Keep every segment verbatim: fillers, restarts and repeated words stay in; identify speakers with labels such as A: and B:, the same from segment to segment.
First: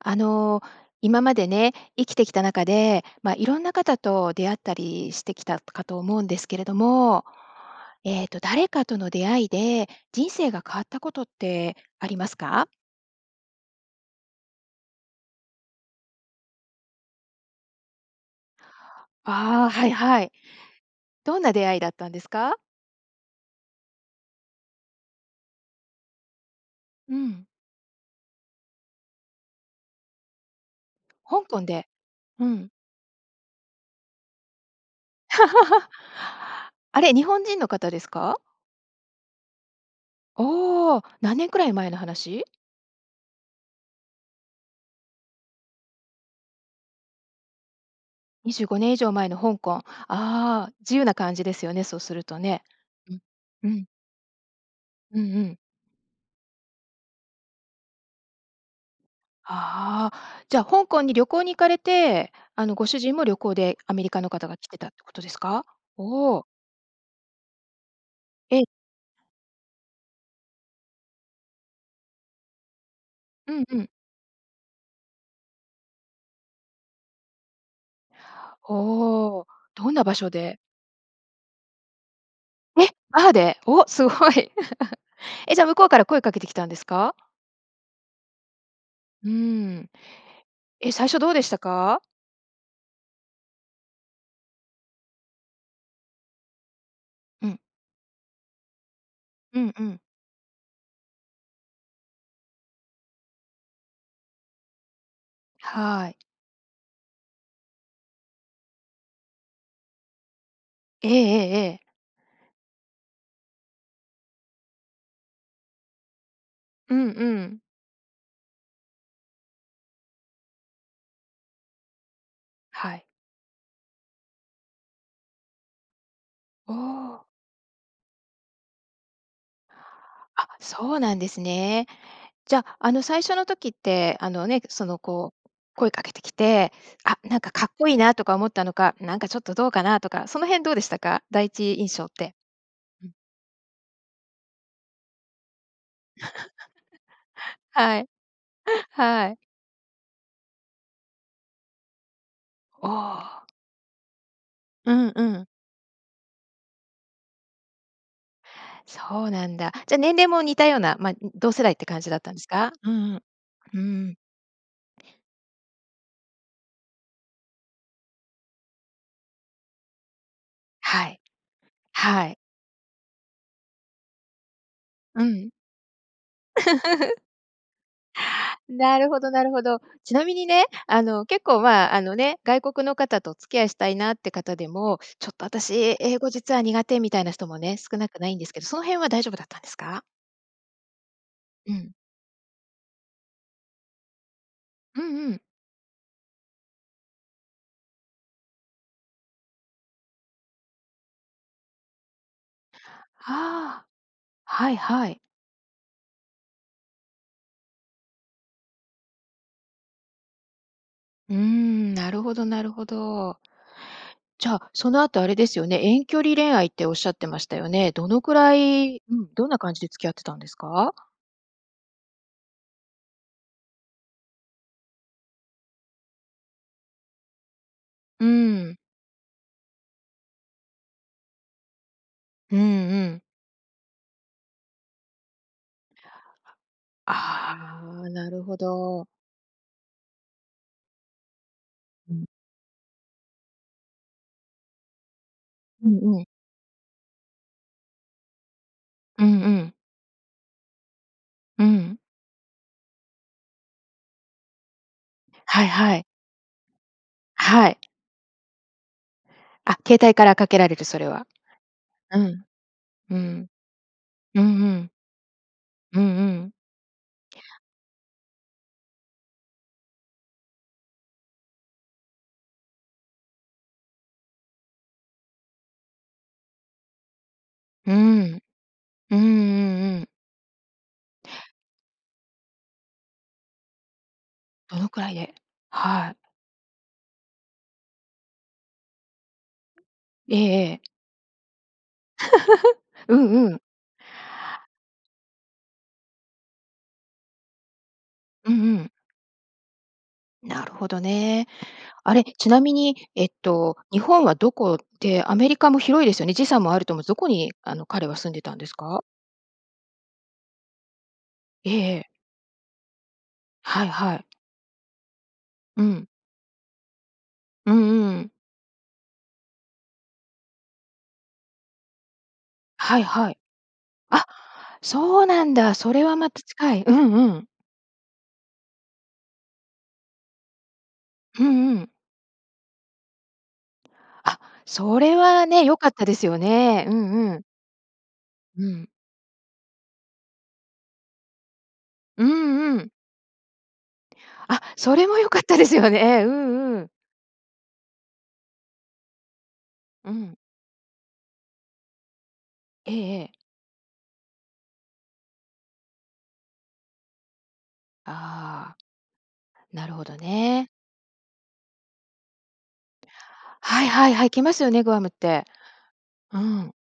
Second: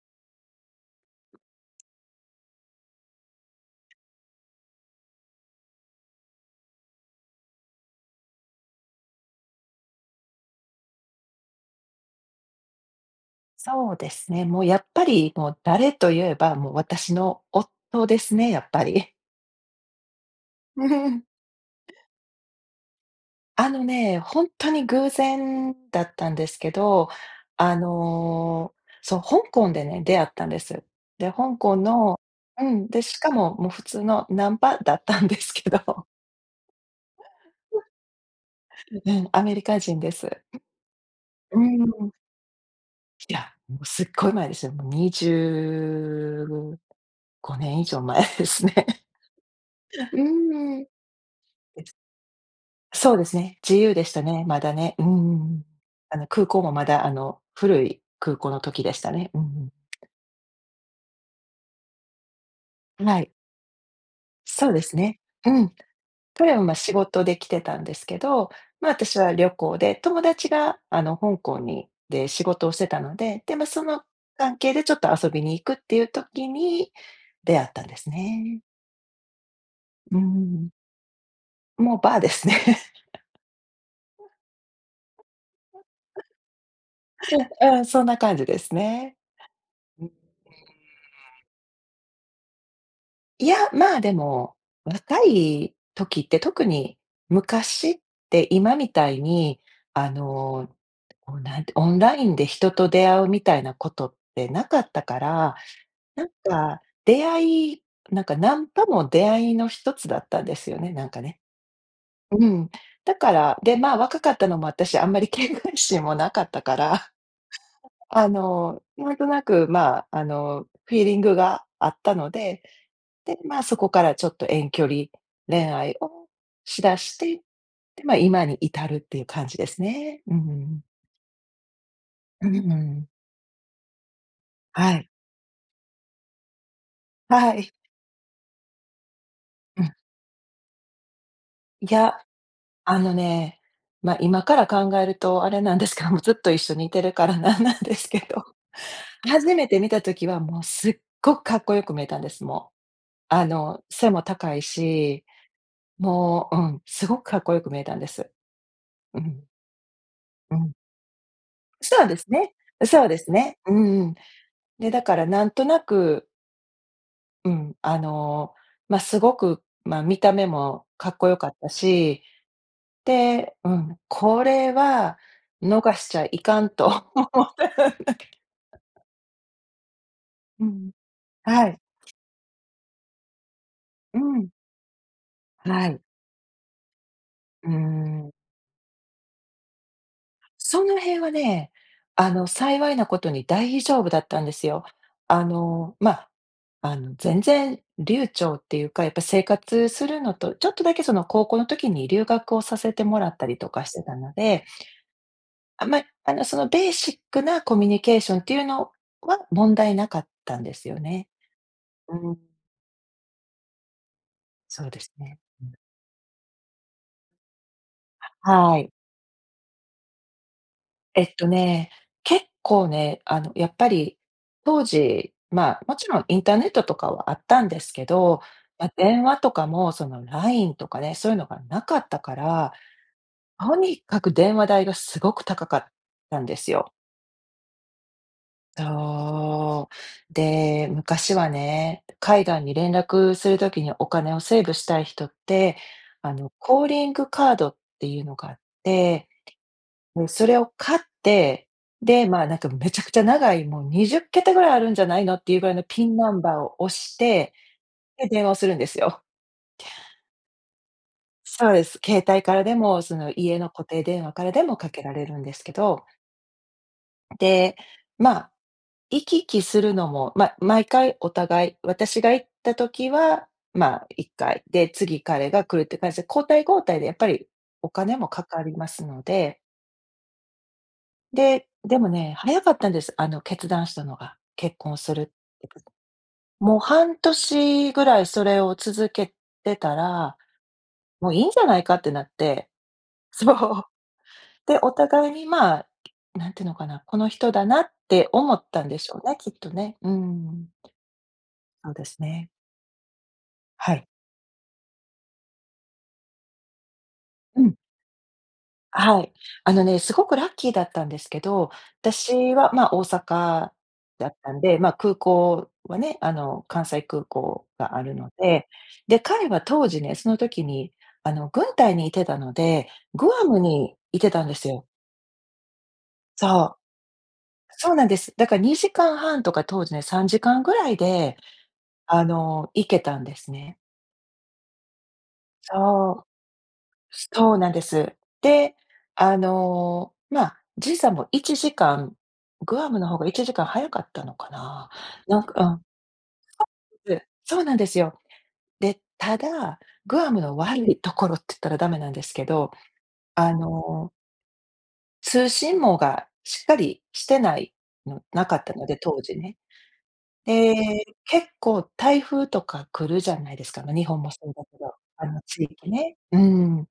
A: あの、今までね、生きてきた中で、ま、いろんな方と出会ったりしてきたかと思うんですけれども、えっと誰かとの出会いで、人生が変わったことってありますか？
B: そうですね、もうやっぱり、もう誰と言えば、もう私の夫ですね、やっぱり。
A: あ、はいはい。どんな出会いだっ たんですか？
B: あのね、ほんとに偶然だったんですけど、
A: うん。
B: あの、そう、香港でね、出会ったんです。で、
A: 香
B: 香
A: 港
B: 港
A: で。
B: の
A: う
B: う
A: ん。
B: ん、で、しかも、もう普通のナンパだったんですけ ど。
A: あれ、日本人の 方ですか？
B: ううん、アメリカ人です。
A: おお、何年く
B: う
A: らい前の
B: ん。
A: 話？
B: ひだ、もうすっごい前ですよ。もうにじゅうごねん以上前で
A: にじ
B: す
A: ゅう
B: ね。
A: ごねん以上前の香港。あ
B: う
A: あ、
B: ん。で
A: 自由な感じですよね、
B: す
A: そうするとね。う
B: そう
A: ん、
B: ですね、
A: う
B: 自
A: ん。
B: 由でしたね、まだね。うん
A: うんう
B: うんう
A: ん。
B: ん。あの空港もまだ、あの、古い空港の時でしたね。うんうん。
A: ああ、じゃ、香港に旅行に行かれて、あの、ご主
B: うん、
A: 人
B: は
A: も
B: い。
A: 旅行で、アメリカの方が来
B: そう
A: て
B: で
A: たっ
B: す
A: てこ
B: ね。
A: とです
B: う
A: か？
B: ん。
A: おお。
B: とやま、仕事で来てたんですけど、
A: ええ。
B: ま、私は旅行で、友達が、あの、香港にで、仕事をしてたので、
A: う
B: で、
A: ん
B: ま、
A: う
B: そ
A: ん。
B: の関係でちょっと遊びに行くっていう時に、出会ったんですね。
A: ほお、どんな場
B: う
A: 所で？
B: ん。もう、バーですね。
A: え、バーで？お、すごい。え、じゃあ向こうから声かけてきたんですか？
B: うん、そんな感じですね。
A: うーん。え、最初どうでしたか？
B: いや、まあ、でも、若い時って、特に
A: うん。
B: 昔って、今みたいに、
A: うんうん。
B: あの、オンなんて、オンラインで人と出会うみたいなことってなかったから、
A: はい。
B: なんか、出会いなんかナンパも出会いのひとつだったんですよね、な
A: え
B: ん
A: え
B: かね。
A: ええええ。
B: ううん。だから、で、ま、若かったのもあったし、あんまり警戒心もなかったか
A: う
B: ら、
A: ん うん。
B: あの、なんとなく、まあ、あの、フィーリングが合ったので。
A: はい。
B: で、ま、そこからちょっと、遠距離恋愛を
A: お
B: しだし
A: お。
B: て、で、ま、今に至るっていう感じですね。うんうん
A: あ、
B: うん。
A: そうなんですね。
B: う
A: じ
B: ん
A: ゃ、
B: う
A: あの、
B: ん。
A: 最初の時って、あの、ね、そ
B: は
A: の、
B: い。
A: こう、声かけてきて、あ、なんか
B: は
A: か
B: い。
A: っこいいなとか思ったのか、なんかちょっとどう
B: う
A: か
B: ん。
A: なとか、その辺どうでしたか？第一印
B: い
A: 象っ
B: や。
A: て。
B: あ
A: う
B: の
A: ん。
B: ね、ま、今から考えると、あれなんですけども、ずっと一緒にいてるからな んなんで
A: はい。
B: すけど、
A: はい。
B: 初めて見た時は、もう、すっごくかっこよく見えたんです、も
A: お
B: う。
A: お。
B: あの、背も高い
A: うんう
B: し、
A: ん。
B: もう、うん、すごくかっこよく見えたんです。う
A: そう
B: ん。
A: なんだ。じゃ年齢も
B: う
A: 似た
B: ん。
A: ような、ま、同世代って感
B: そう
A: じ
B: で
A: だっ
B: す
A: たんです
B: ね。
A: か？うんう
B: そう
A: ん。
B: で
A: う
B: すね。う
A: ー
B: んうん。
A: ん。
B: で、だからなんとなくうん、あの、ま、すごく、ま、見た目も
A: は
B: かっ
A: い、
B: こよかったし、
A: はい。
B: で、うん、「これは
A: うん。
B: 逃しちゃいかん」と 思って。
A: な るほどなるほど。ちなみに
B: う
A: ね、
B: ん、
A: あの結構、
B: はい。
A: ま、あのね、外国の方とお付き合いしたいなっ
B: う
A: て
B: ん。
A: 方でも、「ちょっと
B: は
A: 私、
B: い。
A: 英語実は苦手」みたいな人も
B: うー
A: ね、少なくな
B: ん。
A: いんですけど、その辺は大丈夫だったんですか？
B: その辺はね、
A: うん。
B: あの幸いなことに大丈夫だったんですよ。
A: うんうん。
B: あの、ま、あの全然流暢っていうか、やっぱ生活するのとちょっとだけその、高校の時に留学をさせてもら
A: は
B: ったりとか
A: あ、
B: してたので。
A: はいはい。
B: あんまり、あのそのベーシックなコミュニケーションっていうのは問題なかったんですよね。
A: うーん、な
B: う
A: るほど
B: ん。
A: なるほど。じゃ、
B: そう
A: そ
B: で
A: の
B: す
A: 後あれ
B: ね。
A: です
B: う
A: よ
B: ん。
A: ね、遠距離恋愛っておっしゃってましたよね。どのくら
B: はい。
A: いうん、どんな感じで付き合ってたんですか？
B: えっとね、結構ね、あのやっぱり、当時、ま、もちろんインターネットとかはあったんですけ
A: う
B: ど、
A: ん。
B: ま、電話とかもその LINE とかね、そういうのがなかったか
A: うんう
B: ら、
A: ん。
B: とにかく電話代がすごく高かったんですよ。
A: あ、なるほど。
B: そう。で、昔はね、
A: うん。
B: 海外に連絡するときにお金をセーブしたい人って、
A: うんうん。
B: あのコーリングカードっていうのがあっ
A: う
B: て、
A: んうん。
B: もう、それを買っ
A: う
B: て、
A: ん。
B: で、ま、なんかめちゃくちゃ長いもうにじゅっけたぐらいあるんじゃないのっていう
A: は
B: ぐ
A: い
B: らいの
A: はい。
B: PIN ナンバーを押して、
A: はい。
B: で、電話をするんですよ。
A: あ、携帯からかけられる、それは。
B: そうです。
A: う
B: 携帯
A: ん、
B: からでも、
A: う
B: その
A: ん。
B: 家の固定電話
A: う
B: か
A: ん
B: らで
A: う
B: もか
A: ん。
B: けられるんですけ
A: うん
B: ど。
A: うん。
B: で、ま、行き来するのも、ま、毎回お互い、私が行った時は、ま、いっかいで、次彼が来るっていう感じで交代交代でやっぱりお
A: う
B: 金も
A: ん。
B: かかります
A: うんう
B: の
A: ん
B: で。
A: うん。
B: で、でもね、早かったんです、あの決断したのが。結
A: どの
B: 婚
A: くら
B: す
A: い
B: るって。
A: で はい。
B: もう半年ぐらいそれを続けてた
A: え
B: ら、
A: えええ。
B: 「もういいんじゃないか」ってなっ て。
A: うんう
B: そ
A: ん。
B: う。で、お互いに、ま、何てのかな、この人だなって
A: う
B: 思っ
A: んう
B: たん
A: ん。
B: でしょうね、きっとね。う
A: な
B: ん。
A: るほどね。
B: そうで
A: あ
B: す
A: れ、
B: ね。
A: ちなみに、えっと
B: は
A: 日
B: い。
A: 本はどこで、アメリカも広いですよね、時差もあると思うんす、どこに
B: うん。
A: あの、彼は住んでたんですか？
B: はい。あのね、すごくラッキーだったんですけど、
A: ええええ。
B: 私は、ま、大阪
A: はいはい。
B: だったんで、ま、空港
A: う
B: は
A: ん。
B: ね、あの、関西空港
A: う
B: があ
A: ん
B: る
A: う
B: の
A: ん。
B: で。で、彼は当時ね、その時に、あの、軍隊にいてたので、
A: はい
B: グ
A: はい。
B: アムにい
A: あ、
B: てたんですよ。
A: そうなんだ。それはまた近
B: そう。
A: い。うんうん。
B: そうなんです。だからにじかんはんとか、当時ね、さんじかんぐらいで
A: うんうん。
B: あの、行けたんですね。
A: あ、それはね、良かったで
B: そう。
A: すよね。うんうん。
B: そうなんです。
A: う
B: で、
A: ん。
B: あの、ま、時差もいちじかん。
A: うんう
B: グア
A: ん。
B: ムの方がいちじかん早かったのか
A: あ、
B: な？
A: それは良
B: な
A: かっ
B: ん
A: たです
B: か
A: よね。うんうん。
B: そうです。そうなんですよ。で、ただ、
A: う
B: グア
A: ん。
B: ムの悪いところっつったらダメなんですけど、
A: ええええ。
B: あの通信網がしっかりしてない、むなかった
A: ああ、
B: ので、当時ね。
A: なるほどね。
B: ええ、結構台風とか来るじゃないです
A: は
B: か、
A: い
B: ま、日
A: はい
B: 本
A: はい、行
B: もそ
A: きま
B: う
A: す
B: だ
A: よ
B: け
A: ね、グ
B: ど、
A: アムっ
B: あの
A: て。
B: 地域ね、う
A: うん。
B: ん。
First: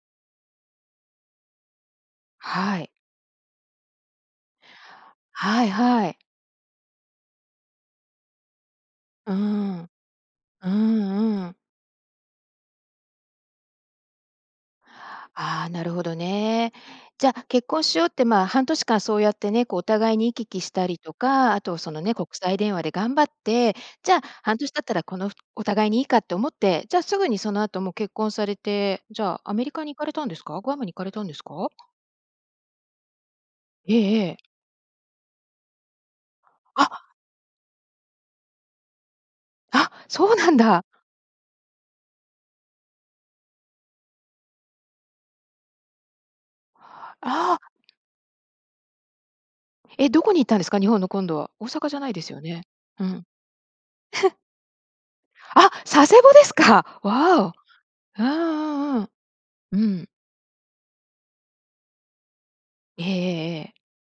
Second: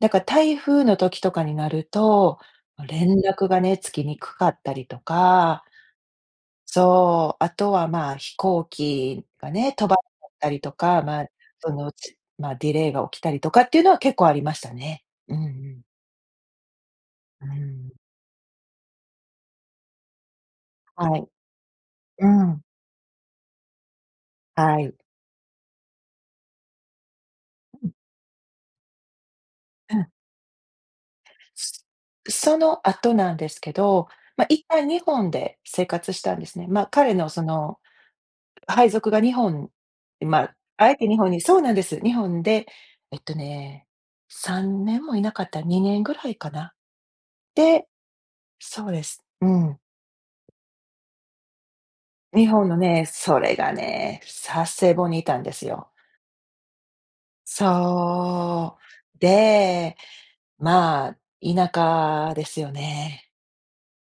B: だか、台風の時とかになると、
A: は
B: ま、
A: い。
B: 連絡がねつきにくかったりとか、
A: はい、はい。
B: そう、あとはまあ、飛行機
A: うー
B: がね、飛
A: ん。
B: ば、かったり
A: う
B: とか、ま、
A: ん、うん。
B: その、ちまあ、ディレイが起きたりとかっていうのは結構ありましたね。うんう
A: ああ、
B: ん。
A: なるほどね。じゃ、
B: う
A: 結婚
B: ん。
A: しようって、まあ、半年間そうやってね、こう、お互いに行き来したり
B: は
A: と
B: い。
A: か、あとそのね、
B: う
A: 国際
B: ん。
A: 電話で頑張って、じゃ、半年
B: は
A: 経った
B: い。
A: らこのふお互いにいいかって思って、じゃ、すぐにそのあ
B: う
A: と
B: う
A: も
B: ん。
A: う結婚されて、じゃあ、アメリカに
B: う
A: 行か
B: ん。
A: れたんですか？グアムに行かれたんですか？
B: すそのあとなんですけ
A: え
B: ど、
A: えええ。
B: ま、一旦日本で生活したんですね。ま、
A: あ！
B: 彼のその配属が日本
A: あ！そう
B: ま、
A: なんだ。
B: あえて日本にそうなんです。日本で、えっとね、さんねんもいなかった、にねんぐらいかな？
A: ああ。
B: でそうです。うん。
A: え、どこに行ったんですか？日本の、今度は。大阪じゃないですよ
B: 日
A: ね？
B: 本の
A: う
B: ね、
A: ん。
B: それがね、佐世保にいたんです
A: あ！
B: よ。
A: 佐世保ですか。わお。う
B: そ
A: ん、うん、うん。
B: う。
A: う
B: で、
A: ん。
B: まあ、田舎ですよ
A: ええ
B: ね。
A: ええええ。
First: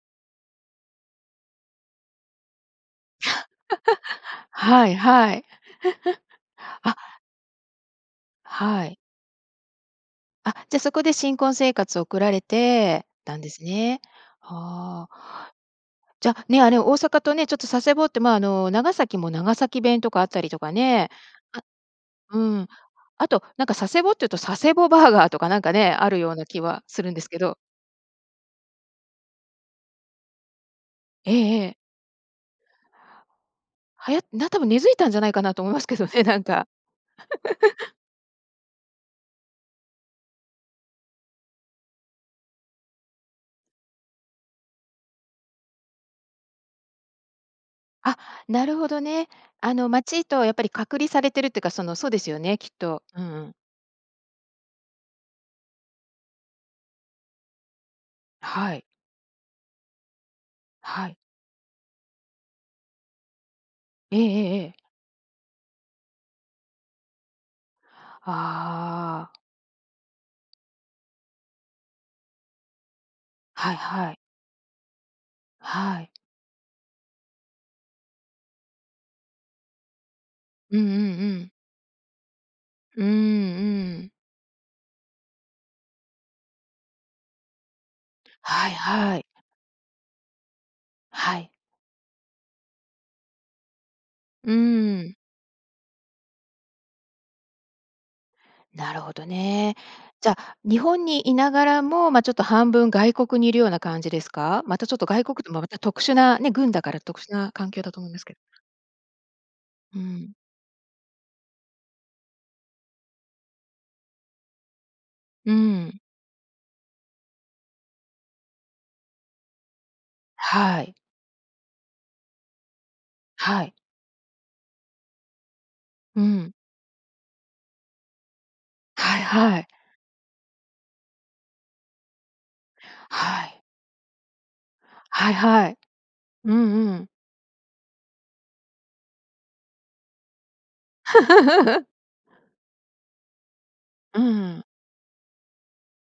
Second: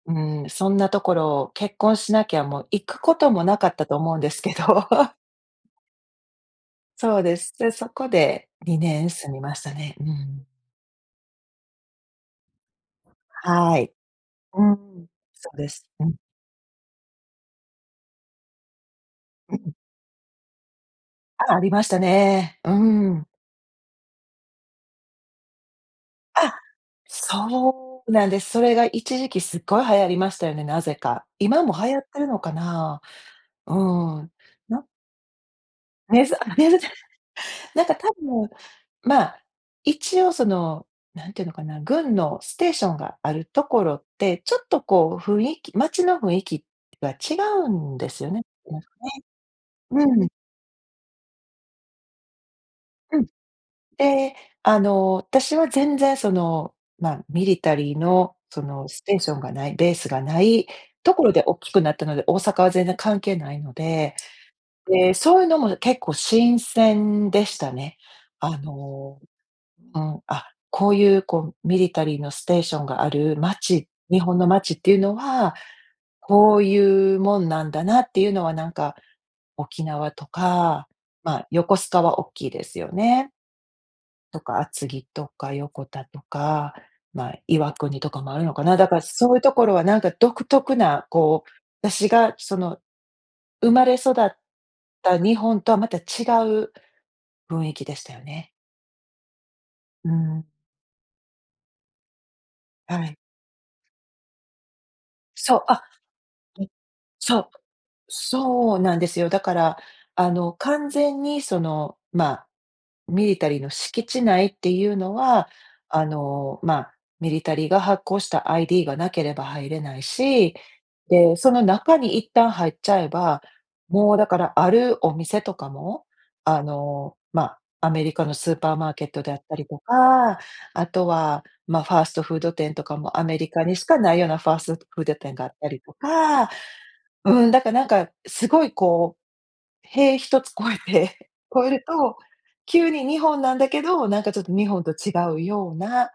B: うん、そんなところ、結婚しなきゃもう行くこともなかったと思うんです け
A: は
B: ど
A: い、はい。あ。
B: そうです。で、そこでに
A: はい。
B: ねん住みましたね。うん。
A: あ、じゃ、そこで新婚生活送られてたんです
B: はい。
A: ね、
B: う
A: は
B: ん。
A: あ。
B: そうです。うん。
A: じゃ、ね、あ、ね、大阪とね、ちょっと佐世保ってまあ、あの、長崎も
B: う
A: 長
B: うん。
A: 崎弁とかあったりとかね、
B: あ、あ
A: あ
B: りました
A: う
B: ね。
A: ん。
B: うん。
A: あとなんか、佐世保っていうと佐世保バーガーとかなんかね、あるような
B: あ！
A: 気はするんですけど
B: そうなんです。それが一時期すっごい流行りましたよね、なぜか。
A: ええ
B: 今
A: え
B: も
A: え。
B: 流行ってるのかな？う
A: はや
B: ん。
A: な、多分根
B: な
A: 付いたんじゃないかなと思いますけどね、
B: ね、そう、
A: なん
B: あ、
A: か。
B: 根付いた。なん か多分、ま、一応その、なんていうのかな、軍のステーションがあるところって、ちょっとこう雰囲気街の雰囲気が違うんで
A: あ、
B: すよね。
A: なる
B: ま、ね。
A: ほどね。あの、
B: う
A: 街
B: ん。
A: とやっぱり隔離されてるっていうか、その、そうですよね、きっと。
B: う
A: うん
B: ん。
A: うん。
B: で、あの、たしは全然その、ま、ミリタリーのそ
A: はい。
B: のステーションがない、ベースがない
A: は
B: と
A: い。
B: ころでおっきくなったので、大阪は全然関係ないので。
A: ええええええ。
B: で、そういうのも結構新鮮でしたね。あの、
A: ああ。
B: うん、あ、こういうこう、ミリタリーのステーションがある
A: はい
B: 街、
A: はい。
B: 日本の街っていうのは
A: はい。
B: こういうもんなんだなっていうのはなんか、沖縄と
A: うんう
B: か、
A: んう
B: ま、
A: ん。
B: 横須賀はおっきいですよ
A: うーんう
B: ね。
A: ーん。
B: とか、厚木とか横田とか、ま、岩国とかもあるのか
A: はい、
B: な？だから
A: はい。
B: そういうところは、なんか独特な、
A: は
B: こ
A: い。
B: う、だしがその、生まれ育っ
A: うーん。
B: た日本とは、また、違う雰囲気でしたよね。
A: なるほどね。
B: う
A: じゃ、
B: ん。
A: 日本にいながらも、ま、ちょっと半分
B: は
A: 外
B: い。
A: 国にいるような感じですか？またちょっと外国とん、
B: そう！
A: また
B: あ、
A: 特殊なね、
B: え、
A: 軍だから特殊
B: そう！
A: な環境だと思うんですけ
B: そうなんですよ。だから、
A: う
B: あ
A: ん。
B: の、完全にその、ま、ミリタリーの敷地内っていうのは、
A: うん。
B: あの、ま、ミリタリーが発行した ID がなければ入れないし、
A: はい。
B: で、その中に一旦入っちゃえば、
A: はい。
B: もうだから、あるお店とかも、
A: うん。
B: あの、ま、アメリカのスーパーマーケッ
A: はい、
B: トであった
A: は
B: り
A: い。
B: とか、あとは、ま、ファーストフード店とかも、アメ
A: は
B: リ
A: い。
B: カにしかないようなファーストフード
A: はい
B: 店があった
A: はい。
B: りとか、
A: うん、うん。
B: うん、だかなんかすごいこう、塀一つ越えて越える と急に、日本なんだけど、
A: う
B: なん
A: んう
B: かちょっと
A: ん。
B: 日本と違うような、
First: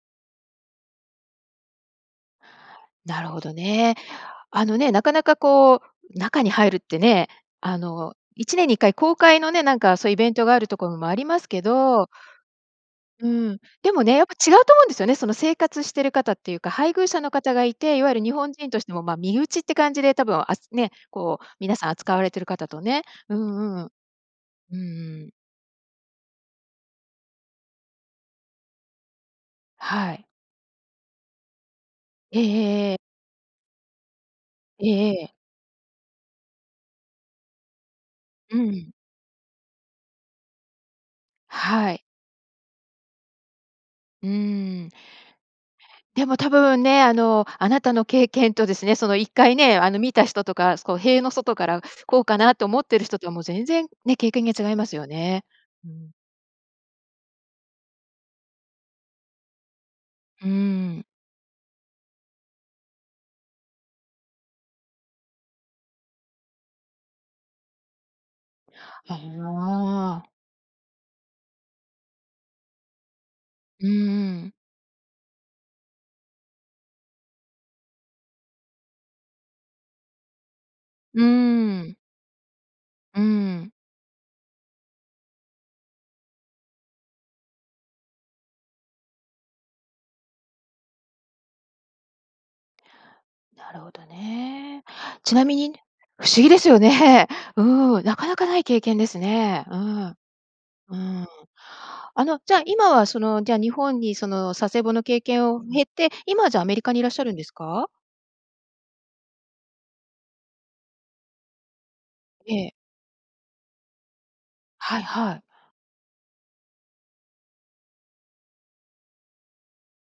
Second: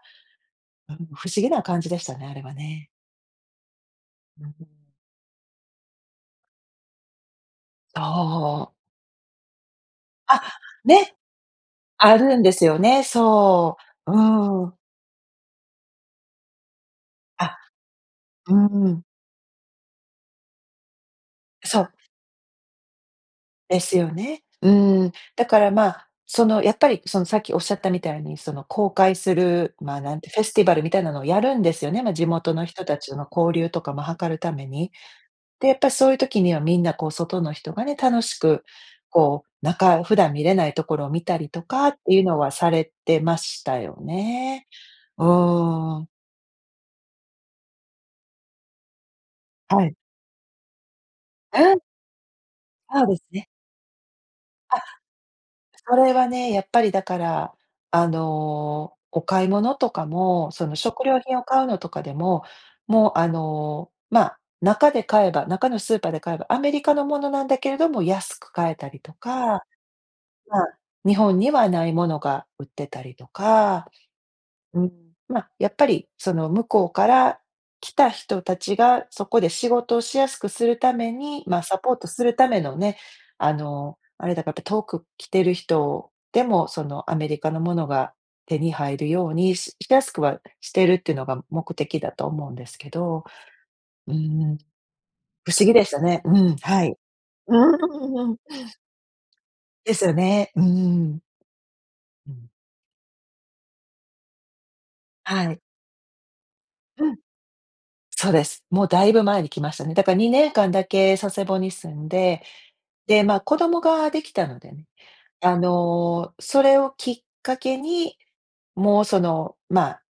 B: うん、不思議な感じでしたね、あれはね。
A: なるほどね。
B: うう
A: あの
B: ん。
A: ね、なかなかこう中に入るってね、あの、いちねん
B: と
A: に
B: う。
A: いっかい公開のね、なんか、そうイベン
B: あ！
A: トがあるところも
B: ね、
A: ありますけど
B: あるんですよね。
A: うん、
B: そ
A: でも
B: う、
A: ね、やっぱ違う
B: うん。
A: と思うんですよね、その、生活してる方っていうか配偶者の方
B: あ、
A: がいて、いわゆる日本
B: う
A: 人と
B: ん
A: し
B: う
A: て
B: ん。
A: も、ま、身内って感じで多分、あつね、こう皆
B: そ
A: さん
B: う。
A: 扱われてる方とね、うん、
B: で
A: うん。
B: すよね、う
A: うんう
B: ん。
A: ん。
B: だから、まあ、その、やっぱりそのさっきおっしゃったみたいに、その、公開するまあ、な
A: は
B: ん
A: い。
B: て、フェスティバルみたいなのをやるんですよね。ま、地
A: えええ
B: 元の人
A: えええ。
B: たちとの交流とかも図るため
A: え
B: に。
A: えええ。
B: で、やっぱそういう時にはみんなこう、外の人がね、楽し
A: う
B: く、
A: ん。
B: こう、中、普段見れないところを見たりとか
A: は
B: っ
A: い。
B: ていうのはされてましたよ
A: う
B: ね、
A: ーん。
B: うん。
A: でも多分ね、あの、あなたの経験とですね、その一回ね、
B: は
A: あ
B: い。
A: の、見た人とか、こう塀の外か
B: うん。
A: ら「こうかな？」と思ってる
B: あで
A: 人
B: す
A: とはもう
B: ね。
A: 全然、ね、経験が違い
B: あ。
A: ますよね。う
B: そ
A: ん。
B: れはね、やっぱりだから、あの、お買い物とか
A: うー
B: も、その、食
A: ん。
B: 料品を買うのとかでも、もう、あの、ま、中で買えば中のスーパーで買えば、アメリカのものなんだけれども安く買えたりと
A: あ
B: か、
A: あ。
B: まあ、日本にはないものが売ってたりとか。
A: うんうん。
B: うん。ま、やっぱりその、向こうから来た人たちが、そこで仕事をしやすくするため
A: うー
B: に、ま、サポー
A: ん。
B: トするためのね、
A: う
B: あ
A: ん。
B: の、あれだかって、遠く来てる人でも、その、アメリカのものが手に入るように、ししやすくはしてるっていうのが目的だと思うんですけど。
A: なるほど
B: うん、
A: ね。ちな
B: 不
A: み
B: 思
A: に
B: 議でしたね。
A: 不
B: う
A: 思議
B: ん。
A: ですよ
B: はい。
A: ね、
B: うー
A: うん、なか
B: ん、う
A: な
B: ん。
A: かない経験ですね、う
B: ですよ
A: ん。
B: ね。う
A: う
B: ん。
A: ん。あ
B: う
A: の、
B: ん。
A: じゃあ、今はその、じゃ、日本にその佐世保の経験
B: はい。
A: を経て、今はじゃ、アメリカにいらっ
B: うん。
A: しゃるんですか？
B: そうです、もうだいぶ前に来ましたね。だからにねんかんだけ佐世保に住んで、
A: ええ。
B: で、まあ、子供ができたのでね、
A: はいはい。
B: あの、それをきっかけに、もう、その、まあ、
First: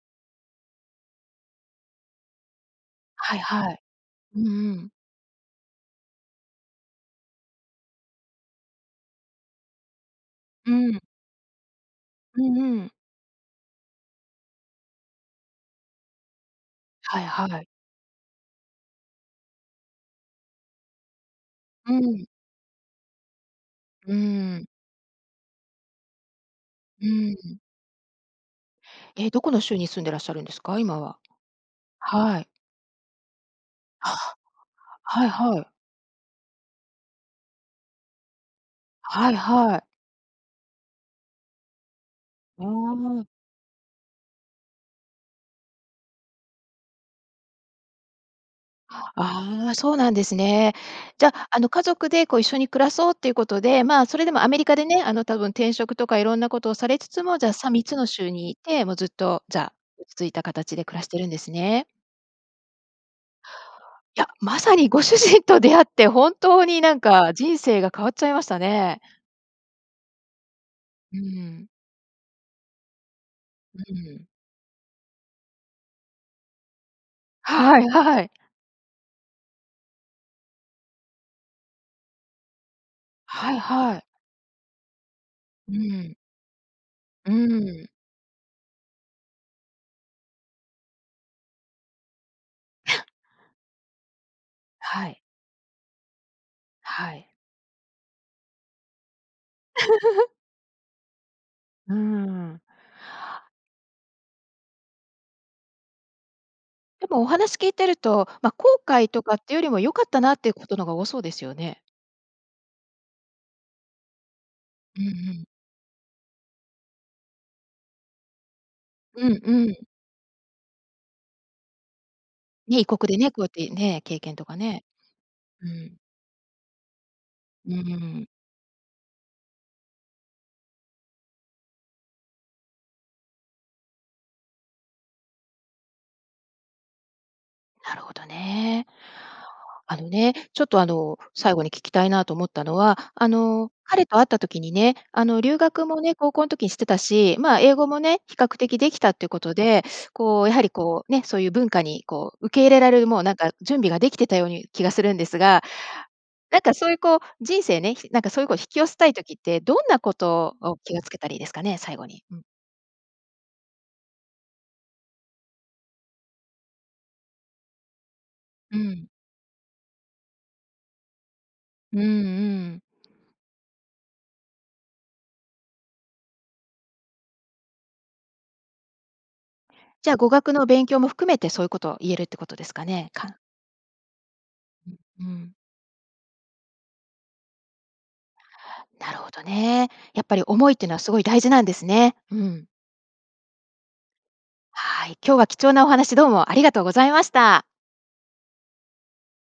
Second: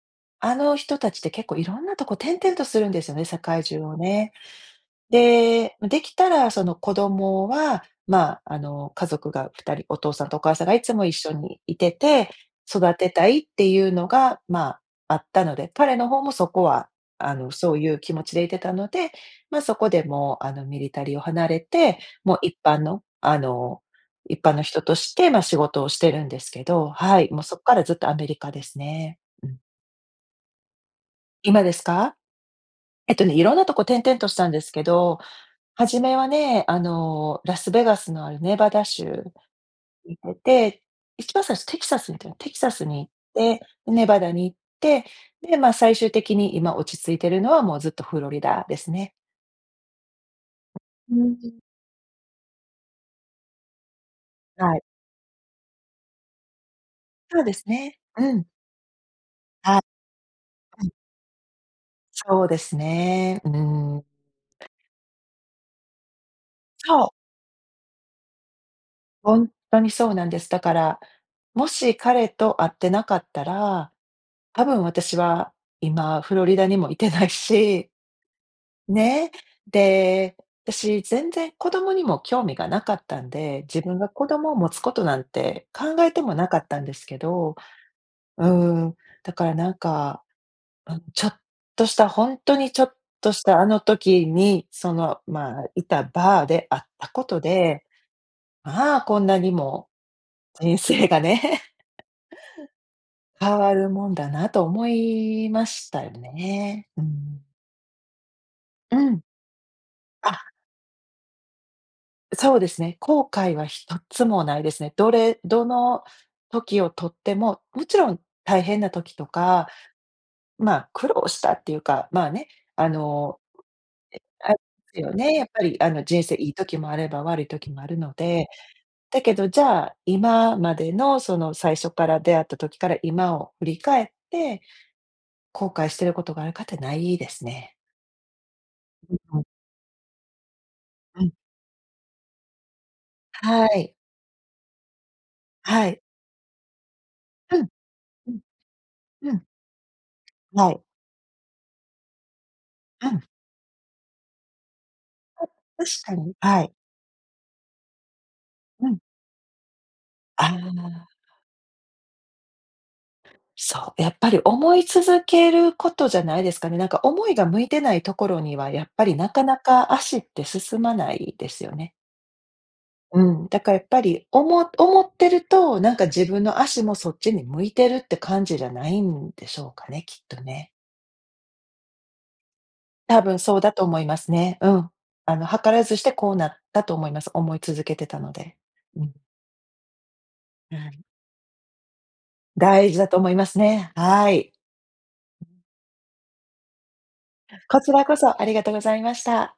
B: あの人たちって結構いろんなとこ転々とするんですよね、
A: は
B: 世
A: い
B: 界
A: は
B: 中
A: い。
B: をね。
A: うんうん。
B: で、ま、できたらその、子供はまあ、あの、家族が二人お父さんとお母さん
A: う
B: がいつ
A: ん。
B: も一緒にいてて、
A: うんうん。
B: 育てたいっていうのが、まあ、あったので、彼の方もそこは
A: はい
B: あの、
A: はい。
B: そういう気持ちでいてたので、ま、そこで、もう、あの、ミリタリーを離れ
A: う
B: て、
A: ん。
B: もう一般の、あの、
A: う
B: 一般の
A: ん。
B: 人として、ま、仕事をしてるんですけど、
A: う
B: は
A: ん、
B: い、
A: う
B: もうそ
A: ん。
B: っからずっとアメリカですね。
A: え、ど
B: う
A: こ
B: ん。
A: の州に住んでらっしゃるんですか？今は。
B: 今ですか？
A: はい。
B: えっとね、いろんなとこ転々とし
A: は。
B: たんですけど、
A: はいはい。
B: 初めはね、あの、ラスベガスのあるネバダ州
A: はいはい。
B: いてて、一番最初テキサスにいた、テキ
A: あ
B: サスに
A: あ。
B: 行って、ネバダに行って、で、まあ、最終的に今落ち着いてるのはもうずっとフロリダですね。
A: ああ、そうなんですね。
B: う
A: じゃ、
B: ん。
A: あの、家族で、こう、一緒に暮らそうっていうことで、まあ、それでもアメリ
B: は
A: カ
B: い。
A: でね、あの、多分転職とかいろんなことをされつつも、
B: そう
A: じ
B: で
A: ゃ、
B: す
A: さみっつ
B: ね、
A: の州
B: うん。
A: にいて、もうずっと、じゃあ、
B: は
A: 落ち着いたかたちで
B: うん。
A: 暮らしてるんですね。
B: そうですね、うん。
A: いや、まさにご主人と出会って、本当にな
B: そ
A: ん
B: う。
A: か人生が変わっちゃいましたね。
B: ほんとにそうなんです。だから、
A: う
B: も
A: ん。
B: し彼と会ってなかったら、
A: うん。
B: たぶん私は今フロリダにもいてない
A: はい、
B: し
A: はい。
B: ね、で、たし、全然子供にも興味がなかったん
A: はい、
B: で、自
A: は
B: 分
A: い。
B: が子供を持つことなんて
A: う
B: 考え
A: ん。
B: てもなかったんですけ
A: う
B: ど。
A: ん。
B: うん。だからなんか、うん、ちょっとした、ほんとにちょっ とした、あの時に、そ
A: は
B: の、
A: い。
B: まあ、いたバーで会った
A: は
B: こ
A: い。
B: とで、まあ、こんなにも、人生がね
A: うー ん。
B: 変わるもんだなと思いましたよね、う
A: でも、お
B: ん。
A: 話聞いてると、ま、後
B: う
A: 悔
B: ん。
A: とかってよりも良かったなっ
B: あ！
A: ていうことのが多そうですよね。
B: そうですね、後悔はひとつもないですね。
A: うんう
B: どれ
A: ん。
B: どの時をとってももちろん大変な時と
A: うんう
B: か、
A: ん。
B: ま、苦労したっていうか、まあね、
A: ね、異
B: あ
A: 国でね、
B: の、
A: こうやってね、経験と
B: え、あ
A: かね。
B: すよね。やっぱ
A: う
B: りあ
A: ん。
B: の、人生いい時もあれば悪い時
A: う
B: もあるの
A: ん。
B: で。だけど、じゃあ、今までのその最初っから、出会った時から今を振り返って、後悔してることがあるかって、無いですね。
A: なるほどね。
B: うんうん。
A: あのね、ちょっとあの、
B: うん。
A: 最後に聞きたいなと思ったのは、あ
B: は
A: の、
B: い。
A: 彼と会った時にね、あの留学
B: は
A: も
B: い。
A: ね、高校の時にしてたし、ま、
B: うん。
A: 英語もね、
B: う
A: 比
B: ん。
A: 較的できたっていう
B: う
A: こ
B: ん。
A: とで、こうやは
B: は
A: り
B: い。
A: こうね、そういう文化にこう、受け入れられ
B: う
A: るもう
B: ん。
A: なんか、準備ができてたように気がするんです
B: あ、
A: が、
B: 確かに、
A: なん
B: はい。
A: かそういうこう、人生ね、ひなんかそういう、こう、引き寄
B: う
A: せ
B: ん。
A: たい時って、どんなこ
B: あ
A: とを気を
B: あ。
A: つけたらいいですかね？最後に。うん。
B: そう、やっぱり思い続けることじゃないですかね。なんか思いが向いてないところには、
A: う
B: やっぱ
A: ん。
B: り、なかなか足って進まないですよね。
A: うんうん。
B: うん。だからやっぱり、おも思ってると、なんか自分の足もそっちに向いてるって感じじゃないんでしょうかね、
A: じゃあ、
B: きっ
A: 語
B: と
A: 学の
B: ね。
A: 勉強も含めてそういうことを言えるってことですかね？
B: 多
A: か
B: 分そうだと思いますね。うん。
A: うんう
B: あの、
A: ん。
B: 図らずしてこうなったと思います。思い続けてたので。う
A: な
B: ん。
A: るほどね。やっぱり、思い
B: は
A: っていうのは
B: い。
A: すごい大事なんですね。うん。
B: 大事だと思いますね、はい。
A: はい。今日は貴重なお話どうもありがとうございました。
B: こちらこそありがとうございました。